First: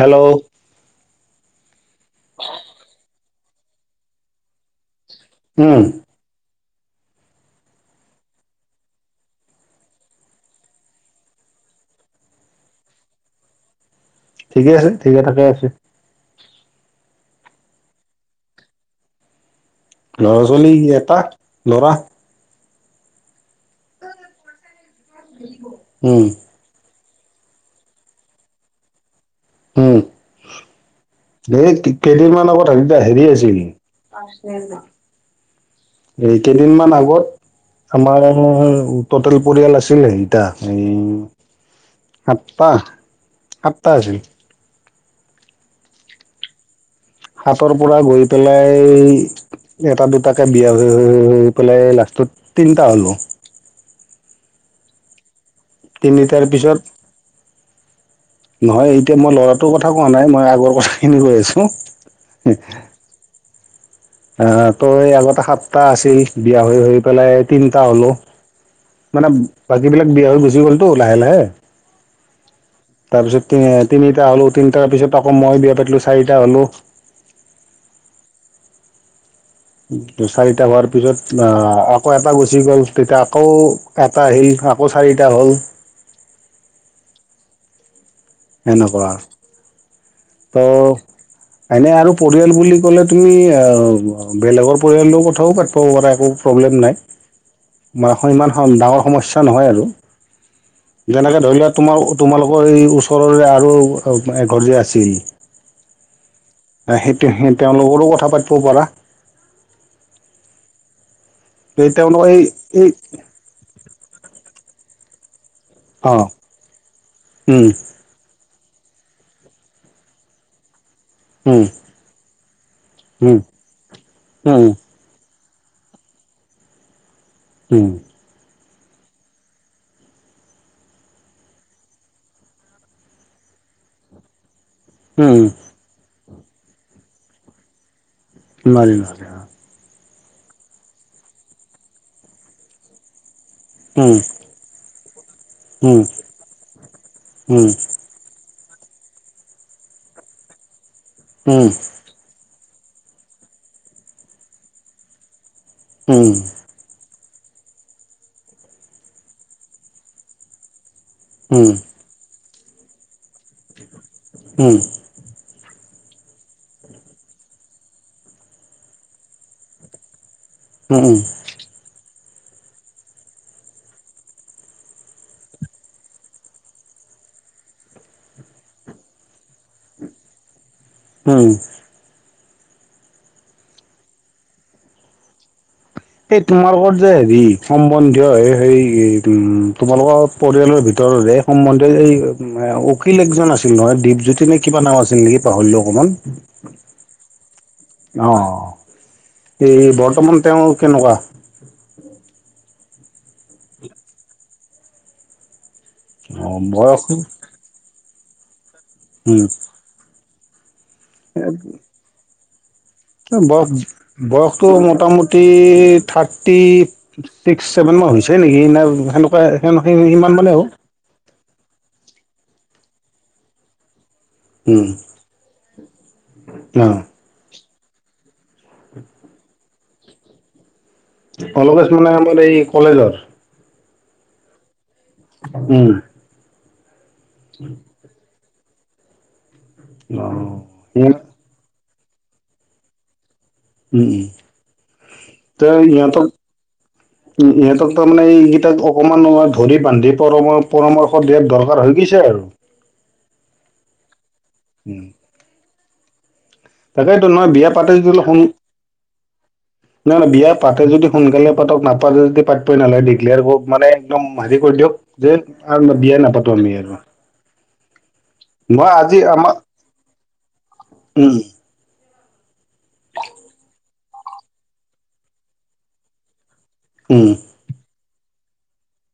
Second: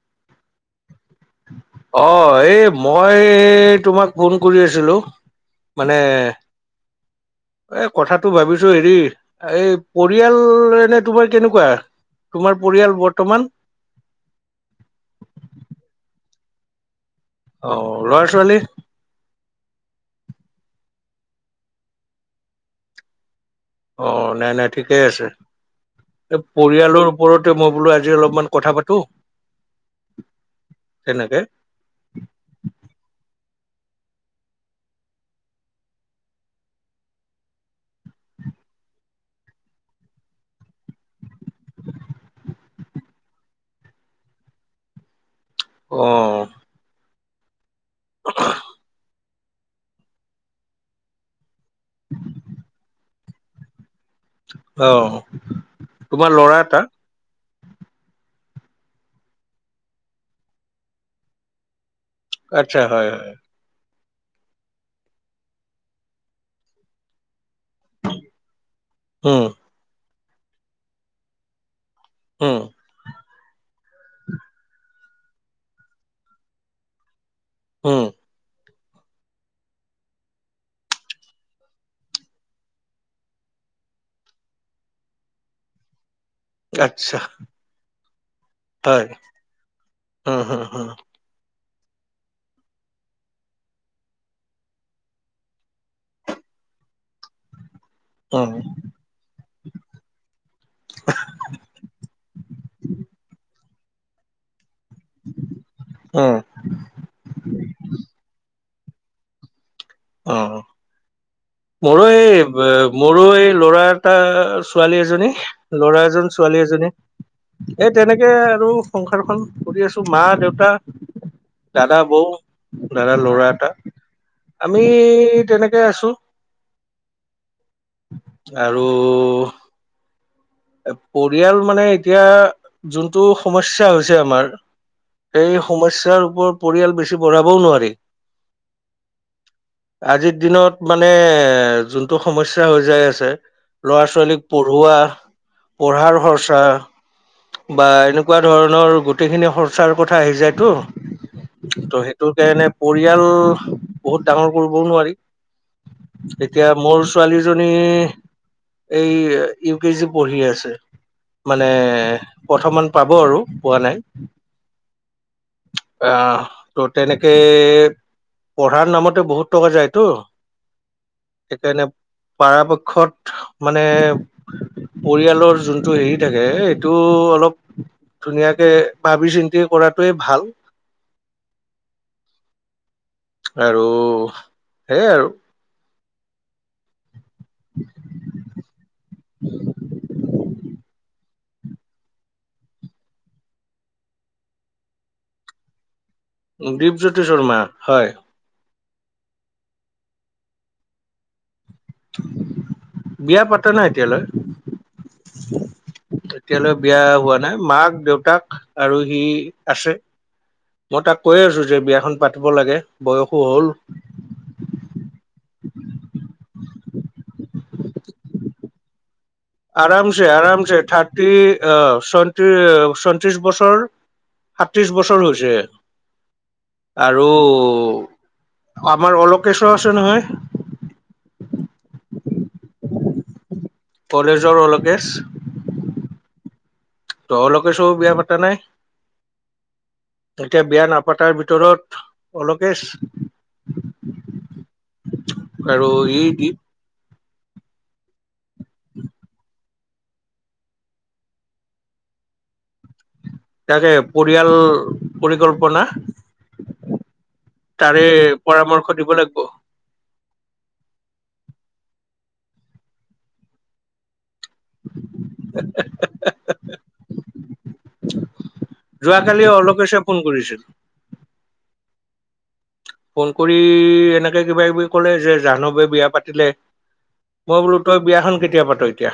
Hello অ' এই মই তোমাক ফোন কৰি আছিলো উম মানে [inaudible] এ কথাটো ভাবিছো হেৰি এই পৰিয়াল এনে তোমাৰ কেনেকুৱা। তোমাৰ পৰিয়াল বৰ্তমান। ঠিকে আছে ঠিকে থাকে আছো। আহ লৰা-ছোৱালী। ল'ৰা-ছোৱালী এটা লৰা। অ' নাই নাই ঠিকেই আছে উম এই পৰিয়ালৰ। ওপৰতে মই বোলো আজি অলপমান কথা পাতো। হম। তেনেকে এই কেইদিনমান আগত হ হেৰি আছিল। এই কেইদিন মান আগত। আমাৰ টেল পৰিয়াল আছিল। সেতা এই আপা আ্তা আছিল। অ'। তৰ পৰা গৈ পেলাই। এটা দুটাকে বিয়া পেলাই লাষ্টত তিনটা হ'লো। আহ তিনিটাৰ পিছত। নহয় এতিয়া মই লৰাটোৰ কথা কোৱা নাই মই আগৰ কথা খিনি কৈ আছো। আচ্ছা হয় হয়। অ' তই আগতে সাতটা আছিল বিয়া হৈ হৈ পেলায়। তিনিটা হ'লো মানে উম, বাকীবিলাক বিয়া হৈ গুচি গ'লতো লাহে লাহে। উম, তাৰ পিছত তিনিটা হ'লও তিনিটাৰ পিছত। আকৌ মই বিয়া পাতিলো চাৰিটা হ'লো। উম। চাৰিটা হোৱাৰ পিছত অ' আকৌ এটা গুচি গ'ল তেতিয়া আকৌ এটা আহিল। আকৌ চাৰিটা হ'ল। আচ্ছা। এনেকা। হ হা হা। এনে আৰু পৰিয়াল বুলি ক'লে তুমি অ' বেলেগৰ পৰিয়ালৰ কথাও পাতিব পাৰা। প্ৰলেম ডা নহ উম, [unintelligible] যেনেকে ধৰি লোৱা তোমাৰ তোমালোকৰ এই ওচৰৰে আৰু এঘৰ যে আছিল। অ'। সেইটো সেইটোৱে এ তেওঁলোকৰো কথা পাতব পাৰা। অ মোৰো, এই মোৰো এই ল'ৰা এটা ছোৱালী এজনী, ল'ৰা অ এজন, ছোৱালী এজনী। উম এ তেনেকে আৰু সংসাৰখন কৰি আছোঁ। মা-দেউতা। উম দাদা, বৌ। দাদাৰ উম ল'ৰা এটা। সেই তেনেকে আছো। উম। আৰু পৰিয়াল মানে এতিয়া যোনটো সমস্যা হৈছে আমাৰ। উম এই সমস্যাৰ ওপৰত পৰিয়াল বেছি বঢ়াবও নোৱাৰি। নোৱাৰি, নোৱাৰি অ। আজিৰ দিনত মানে যোনটো সমস্যা হৈ যাই আছে উম ল'ৰা-ছোৱালীক পঢ়োৱা, উম পঢ়াৰ খৰচা উম উম বা এনেকুৱা ধৰণৰ গোটেইখিনি খৰচাৰ কথা আহি যায়টো। উম ত সেইটো কাৰণে পৰিয়াল বহুত ডাঙৰ কৰবও নোৱাৰি। এতিয়া মোৰ ছোৱালীজনী এই ইউ কে জি পঢ়ি আছে। উম উম মানে উম প্ৰথমান পাব আৰু পোৱা নাই। আহ ত তেনেকে পঢ়াৰ নামতে বহুত টকা যায়তো। সেইকাৰণে পাৰাপক্ষত মানে পৰিয়ালৰ যোনটো হেৰি থাকে এইটো অলপ ধুনীয়াকে ভাবি চিন্তি কৰাটোৱে ভাল। হুম। আৰু সেইয়াই আৰু। এই তোমালোকৰ যে হেৰি সম্বন্ধীয় এই সেই উম তোমালোকৰ পৰিয়ালৰ ভিতৰৰে সম্বন্ধে এই অখিল একজন আছিল নহয়। দীপজ্যোতি নে কিবা নাম আছিল নেকি? পাহৰিলো অকমান। দীপজ্যোতি চৰ্মা। অ এই বৰ্তমান তেওঁ কেনেকুৱা? বিয়া পাতা নাই এতিয়ালৈ। অ এতিয়ালৈ বিয়া বয়স হোৱা নাই। মাক, দেউতাক আৰু সি উম আছে। মই তাক কৈয়ে আছো যে বিয়াখন পাতিব লাগে। বয়সো এ হ'ল বয়স, বয়সটো মোটামুটি টি থাৰ্টি ছিক্স, চেভেন মান হৈছে নেকি না সেনে আৰামছে, আৰামছে। থাৰ্টি অ ছয়ত্ৰিশ, ছয়ত্ৰিশ বছৰ, উম সাতত্ৰিশ বছৰ হৈছে। অ আৰু আমাৰ অলোকেচো আছে নহয়। অলকেচ মানে আমাৰ এই কলেজৰ? কলেজৰ অল উম। তহলোকে চ বিয়া পাতা নাই? অ তেতিয়া বিয়া উম নাপাতাৰ ভিতৰত অলকেচ উম ত আৰু ই ইহঁতক উ ইহঁতক তাৰ মানে এইকেইটাক অকমান ধৰি বান্ধি পৰ পৰামৰ্শ দিয়াত দৰকাৰ হয় কিছু সেয়াই আৰু। তাকে পৰিয়াল পৰিকল্পনা। তাকেতো নহয়, বিয়া পাতি তাৰে যদি অলপ শুন পৰামৰ্শ দিব লাগিব ন ন বিয়া পাতে যদি সোনকালে পাতক, নাপাতে যদি পাতপই নালগে। দিগলিয়াৰ কৰক মানে একদম মাৰি কৰি দিয়ক যে আৰু বিয়া নাপাতো আমি আৰু। মই আজি যোৱাকালি আমাৰ অলোকেচে ফোন কৰিছিল। উম ফোন কৰি এনেকে কিবা কিবি কলে যে জাহ্নৱে বিয়া পাতিলে উম মই বোলো তই বিয়াখন কেতিয়া পাত এতিয়া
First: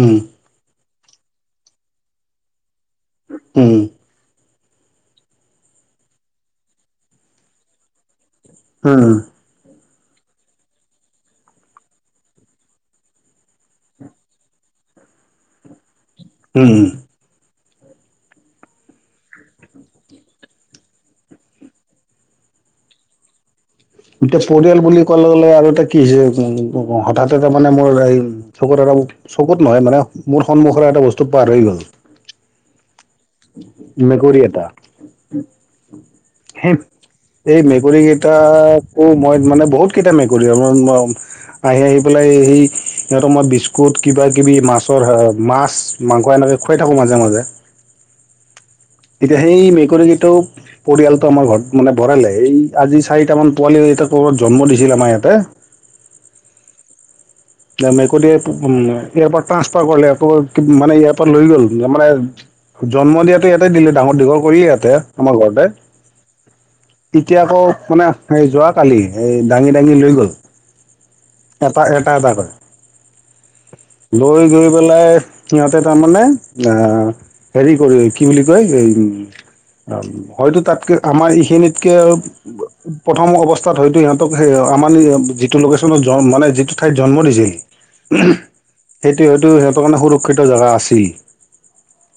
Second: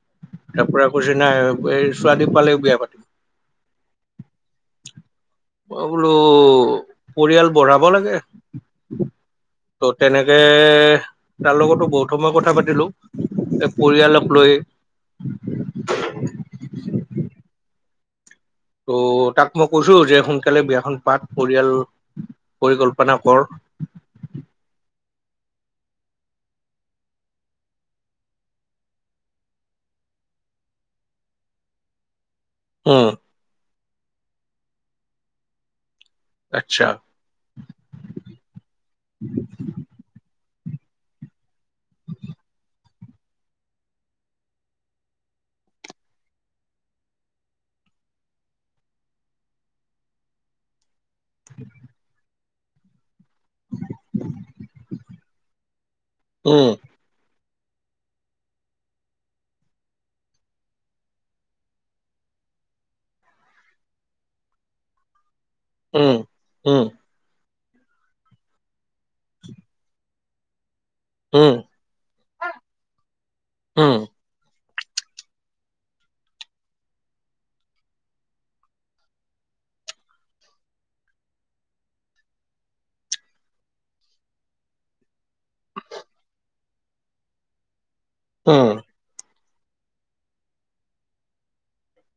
উম তাৰ পৰা কৈছে নাই এই ছোৱালী পালেই‌ বিয়া পাতিম। হম বোলো পৰিয়াল বঢ়াব লাগে হম ত' তেনেকে তাৰ লগতো বহুত সময় কথা পাতিলো পৰিয়ালক লৈ উম ত' তাক মই কৈছো যে সোনকালে বিয়াখন পাত পৰিয়াল পৰিকল্পনা কৰ এতিয়া পৰিয়াল বুলি ক'লে গলে আৰু এটা কি হৈছে উম হঠাৎ এটা মানে মোৰ এই চকুৰ চকুত নহয় মানে মোৰ সন্মুখৰে এটা বস্তু পাৰ হৈ গ'ল উম মেকুৰী এটা হ আচ্ছা এই মেকুৰী কেইটাকো মই মানে বহুত কেইটা মেকুৰী উলিয়াব নোৱাৰোঁ আহি আহি পেলাই সেই সিহঁতৰ মই বিস্কুট কিবা কিবি মাছৰ মাছ মাংস এনেকে খুৱাই থাকো মাজে মাজে [inaudible] এতিয়া সেই মেকুৰীকেইটো পৰিয়ালটো আমাৰ ঘৰত মানে ভৰালে এই আজি চাৰিটামান পোৱালি ইয়া ক'বাত জন্ম দিছিল আমাৰ ইয়াতে উম মেকুৰীটোয়ে এয়াৰপৰ্ট ট্ৰানসফাৰ কৰিলে আকৌ মানে এয়াৰপৰা লৈ গ'ল মানে জন্ম দিয়াতো ইয়াতে দিলে ডাঙৰ দীঘল কৰিয়ে ইয়াতে আমাৰ উম উম ঘৰত এতিয়া আকৌ মানে সেই যোৱা কালি এই দাঙি দাঙি লৈ গল উম এটা এটা এটা কৈ উম লৈ গৈ পেলাই সিহঁতে তাৰ মানে আহ হেৰি কৰি কি বুলি কয় অ হয়তো তাতকে আমাৰ এইখিনিতকে প্ৰথম অৱস্থাত হয়তো সিহঁতক সেই আমাৰ যিটো লোকেশ্যনত মানে যিটো ঠাইত জন্ম দিছিল উম সেইটো সিহঁতৰ কাৰণে সুৰক্ষিত জেগা আছিল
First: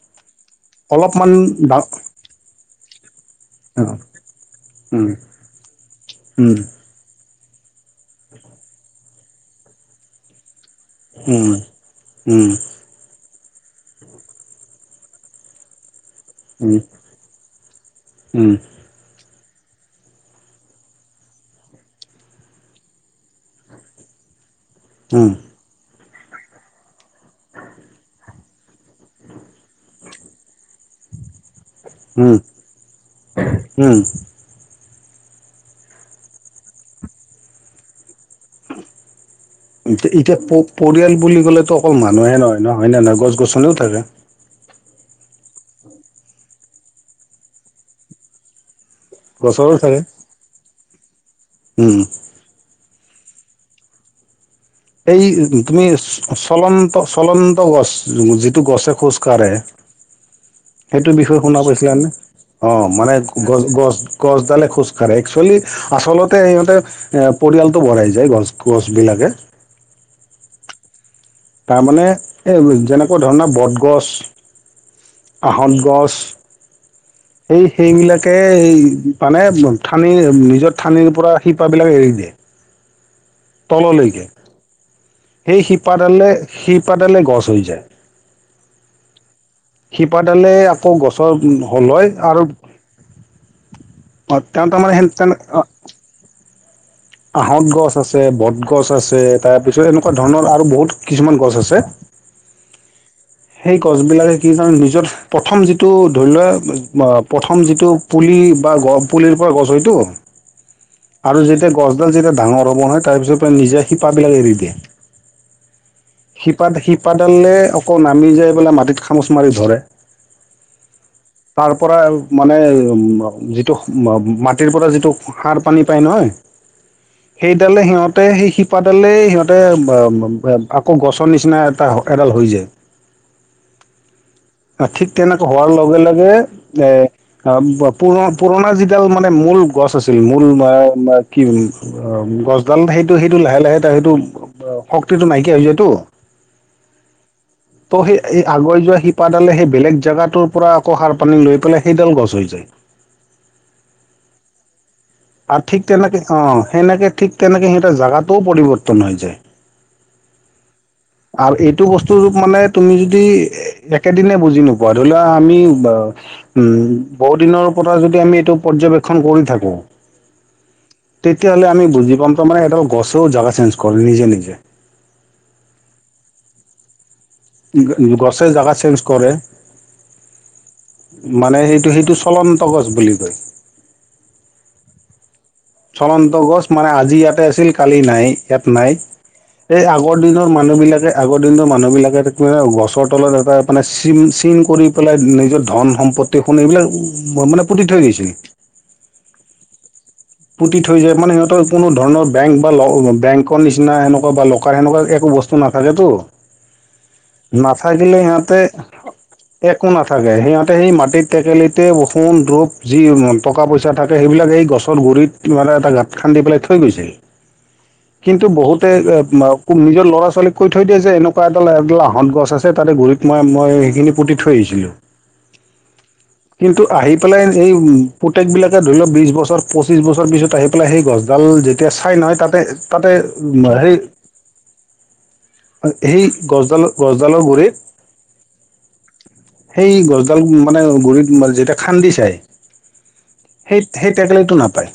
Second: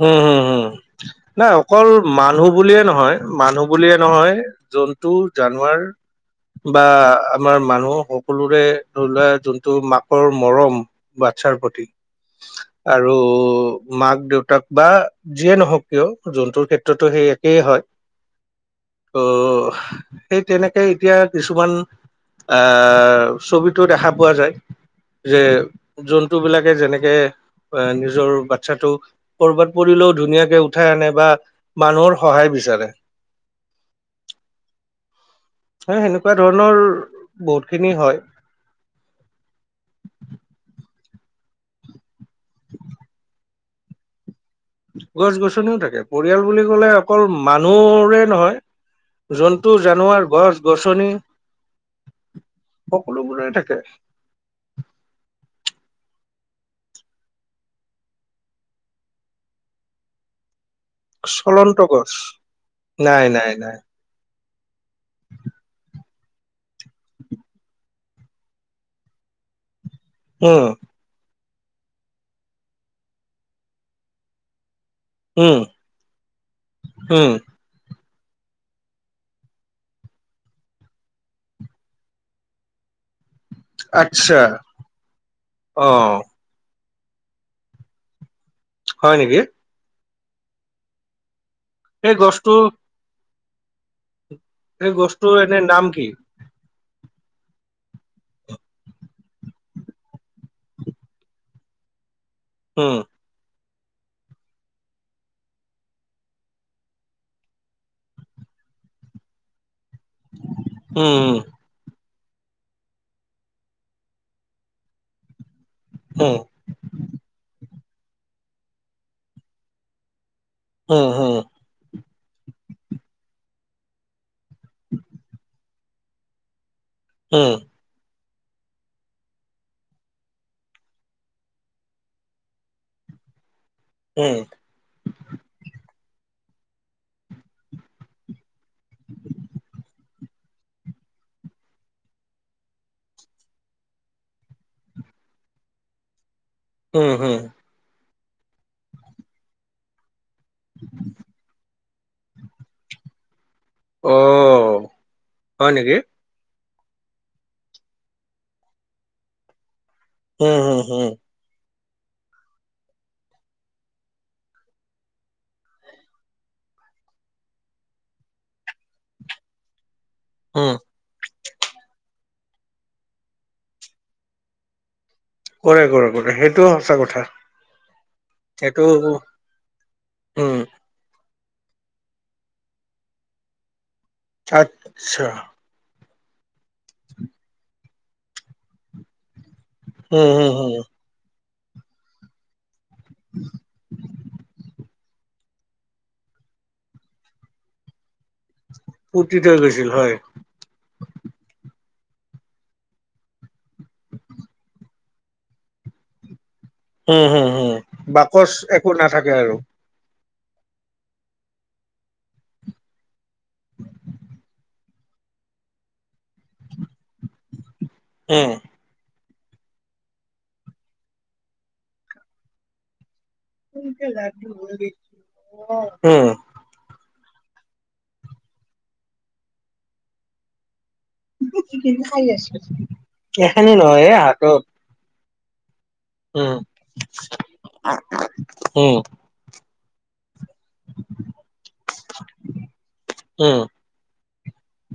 হম হম উ অলপমান নাই ডা অকল মানুহ বুলিয়ে নহয় মানুহ বুলিয়ে নহয় উম জন্তু জানৱাৰ উম বা আমাৰ মানুহ সকলোৰে ধৰি লোৱা যোনটো মাকৰ মৰম উম বাচ্ছাৰ প্ৰতি উম উম আৰু মাক দেউতাক বা যিয়ে নহওক কিয় জন্তুৰ ক্ষেত্ৰতো সেই একেই হয় উম ত সেই তেনেকে এতিয়া কিছুমান আহ ছবিটো দেখা পোৱা যায় উম যে জন্তুবিলাকে যেনেকে এ নিজৰ বাচ্ছটোক কৰ'বাত পৰিলেও ধুনীয়াকে উঠাই আনে বা মানুহৰ উম সহায় বিচাৰে উম হে সেনেকুৱা ধৰণৰ বহুত খিনি হয় এ এতিয়া পৰিয়াল বুলি ক'লেটো অকল মা মানুহে নহয় নয় নহয় গছ গছনিও থাকে গছ গছনিও থাকে পৰিয়াল বুলি কলে অকল মানুহৰে নহয় জন্তু, জানুৱাৰ, গছ -গছনি, হম সকলোবোৰে থাকে এই তুমি চলন্ত চলন্ত গছ যিটো গছে খোজ কাঢ়ে [inaudible] সেইটো বিষয়ে শুনা চলন্ত পাইছিলা নে গছ অ মানে নাই নাই গছ নাই গছ গছডালে খোজ একচুৱেলি আচলতে সিহঁতে এ পৰিয়ালটো বঢ়াই যায়। গছ গছবিলাকে উম তাৰমানে এই যেনেকুৱা ধৰণৰ বটগছ। উম আহত গছ উম এই সেইবিলাক। তাকে মানে ঠানিৰ নিজৰ ঠানিৰ পৰা শিপা বিলাক এৰি দিয়ে। তললৈকে আচ্ছা সেই অ শিপাডালে শিপাডালে গছ হৈ যায়। হয় নেকি? শিপাডালে আকৌ গছৰ হ'ল হয় এই আৰু গছটো অত্যন্ত এই মানে হে তে গছটো এনে নাম কি আহত গছ আছে বটগছ আছে তাৰপিছত এনেকুৱা ধৰণৰ আৰু বহুত কিছুমান গছ আছে। উম সেই গছ বিলাকে কি জান নিজৰ প্ৰথম যিটো ধৰি লোৱা প্ৰথম যিটো পুলি। কিবা গপ পুলি পৰা গছ হয়টো উম আৰু যেতিয়া গছ। ডাল যেতিয়া ডাঙৰ হ'ব নহয়। তাৰ পিছত নিজে শিপাবলাক এৰি দিয়ে। উম শিপা শিপাডালে আকৌ নামি যাই পেলাই। মাটিত খামুচ মাৰি ধৰে। উম উম তাৰ পৰা মানে উম। মাটিৰ পৰা যিটো সাৰ পানী পায় নহয়। উম সেইডালে সিহঁত। হতে সেই শিপাডালেই সিহঁতে বাম আকৌ গছৰ নিচিনা এটা এডাল হৈ যায়। উম ঠিক তেনেকা হোৱাৰ লগে লগে এ আম। পুৰণা যিডাল মানে মূল গছ আছে। কিল মূল মাৰ্কি আম গছ ডাল সেইটো। সেইটো লাহে লাহে তা সেটো টো নাইকিয়া হৈ যায় টো। হম হম। সেই এই আগৈ যোৱা শিপাডালে সেই বেলেগ জাগগাটোৰ পৰা আকৌ সাৰ পানী লৈ পেলায়। সেইডাল গছ হৈ যায়। অ'। আৰু হয় ঠিক নেকি তেনেকে অ' সেনেকে ঠিক তেনেকে সিহঁতৰ জোগাটোও পৰিৱৰ্তন হৈ যায়। উম হম হম। আৰু এইটো বস্তু ৰ মানে তুমি যদি একেদিনে বুজি নোপোৱা ধৰি লোৱা। আমি বা বহু দিনৰ পৰা যদি আমি এইটো পৰ্যবেক্ষন কৰি থাকো। অ' তেতিয়াহলে আমি বুজি পাম তাৰ মানে সিহঁতৰ গছেও জাগা চেঞ্জ কৰি নিজে নিজে। কৰে কৰে কৰে সেইটোও সঁচা কথা। গছে জাগা সেইটো চেঞ্জ কৰে। উম মানে সেইটো সেইটো চলন্ত গছ বুলি কয়। আচছা চলন্ত গছ মানে আজি ইয়াতে আছিল কালি নাই ইয়াত নাই। এই আগৰ উম দিনৰ হম মানুহ হম বিলাকে আগতে দিন মানুহবিলাকে গছৰ তলত এটা মানে চিন কৰি পেলাই নিজৰ ধন সম্পত্তি। সোন এইবিলাক মানে পুতি থৈ দিছিল। পুটি থৈ গৈছিল হয়। পুতি থৈ যায় মানে সিহঁতৰ কোনো ধৰণৰ বেংক বা বেংকৰ নিচিনা সেনেকুৱা বা লকাৰ সেনেকোৱা একো। বস্তু নাথাকেটো উম হম হম নাথাকিলে বাকচ সিহঁতে একো নাথাকে আৰু আকো নাট থাকে সিহঁতে সেই মাটিত টেকেলিতে সোন ৰূপ যি টকা পইচা থাকে সেইবিলাকে গছ গুৰিত মানে এটা গাঁত খান্দি পেলাই থৈ গৈছে কিন্তু উম বহুতে। নিজৰ ল'ৰা-ছোৱালীক কৈ থৈ দিয়ে যে এনেকুৱা এটা লাহত গছ আছে তাতে ঘূৰিত মই মই সেইখিনি পুটি থৈ আহিছিলোঁ উম কিন্তু আহি। পেলাই এই পুতেক বিলাকে ধৰি লও বিশ বছৰ পঁচিছ বছৰ পিছত আহিপ সেই গছ ডাল যেতিয়া চাই নহয় তাতে তাতে এইখিনি হেই নহয় এ হাতত সেই উম গছডালৰ গছডালৰ গুৰিত উম সেই গছডাল মানে গুৰিত যেতিয়া খান্দি চাই উম সেই সেই টেকেলিত টো নাপাই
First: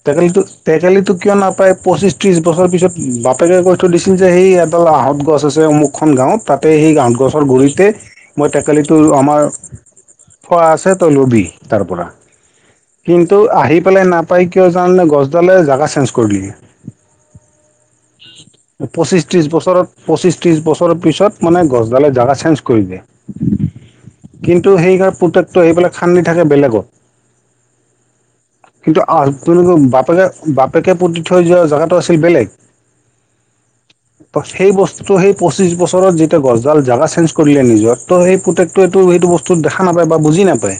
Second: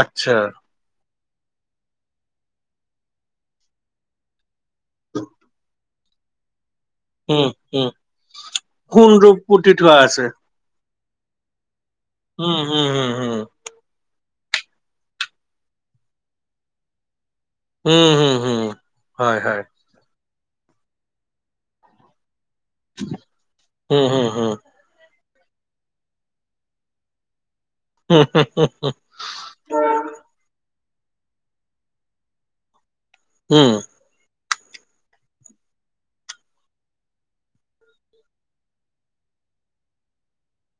আচ্ছা টেকেলিটো টেকেলিটোত কিয় নাপায় পঁচিছ ত্ৰিছ বছৰ পিছত বাপেকে কৈ থৈ দিছিল যে সেই এডাল আহঁত গছ আছে মোক এখন গাঁৱত তাত তাতে সেই আহঁত গছৰ উম গুডৰিতে উম মই টেকেলিটো সোণৰূপ আমাৰ পুতি থোৱা আছে থোৱা আছে তই লবি তাৰ পৰা উম হম হম কিন্তু হম আহি পেলাই নাপাই কিয় জানে গছডালে জোগা চেঞ্জ কৰি দিলে উম হম হম পঁচিছ হয় ত্ৰিশ হয় বছৰত পঁচিছ ত্ৰিছ বছৰ পিছত মানে গছডালে জাগা চেঞ্জ কৰিলে উম হম হম কিন্তু সেইকাৰ পুতেকটো এইবিলাক খান্দি থাকে বেলেগত হম হম হম কিন্তু হম আপোনালোকৰ বাপেকে বাপেকে পুতি থৈ যোৱা জেগাটো আছিল বেলেগ। উম সেই বস্তুটো, সেই পচিছ বছৰত যেতিয়া গছডাল জেগা চেঞ্জ কৰিলে নিজৰ, ত সেই পুতেকটোৱে টো সেইটো বস্তুত দেখা নাপায় বা বুজি নাপায়।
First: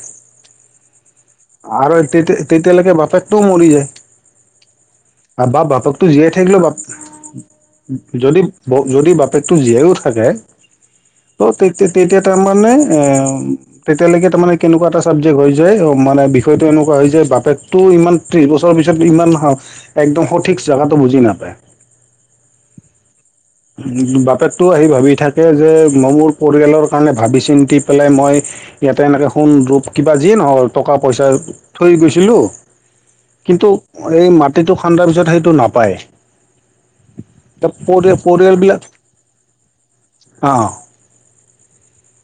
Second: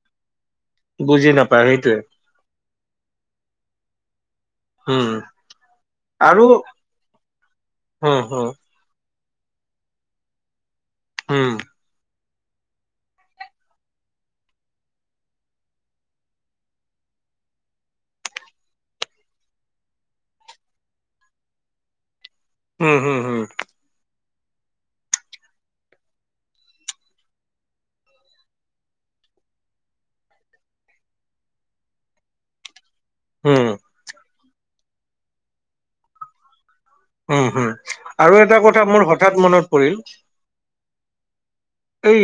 বুজি নাপায় আৰু সেইটোৱে। তেতিয়া তেতিয়ালৈকে বাপেকটোও মৰি যায়। হুম আবা বাপকতো জীয়াই থাকিলে অলপ, হম যদি হম যদি বাপ পুতেক টো জীয়াও থাকে, ত উম তে তেতিয়া তাৰমানে এ তেতিয়ালৈকে ত মানে কেনেকুৱা এটা চাবজেক্ হৈ যায়, মানে বিষয়টো এনেকুৱা হৈ যায়, বাপেকটো ইমান এইটো এবছৰ পিছত ইমান একদম সঠিক জাগাটো বুজি নাপায়। উম হুম হুম বাপেকতটো আহি ভাবি থাকে যে মই মোৰ পৰিয়ালৰ কাৰণে ভাবি চিন্তি পেলাই মই ইয়াতে এনেকে সোণ ৰূপ কিবা যিয়ে নহও টকা পইচা থৈ গৈছিলো। কিন্তু উম এই মাটিটো খান্দাৰ পিছত সেইটো নাপায়। উম হুম পৰি আৰু এটা কথা পৰিয়ালবিলাক মোৰ হৰ্ঠাত মনত পৰিল। অঁ এই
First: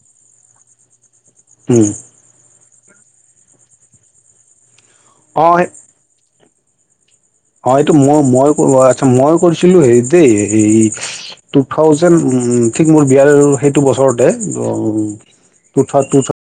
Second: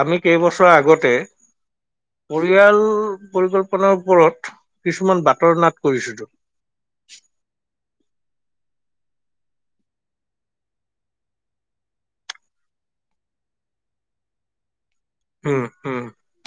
আমি কেইবছৰ আগতে পৰিয়াল পৰিকল্পনাৰ ওপৰত কিছুমান বাতৰ নাট কৰিছিলো। অ এইটো মই মই আচ্ছা মই কৰিছিলো হে দেই হে টু থাউজেণ্ড উ ঠিক মোৰ বিয়াৰ সেইটো বছৰতে। উম, উম। উঠাটো উঠাটো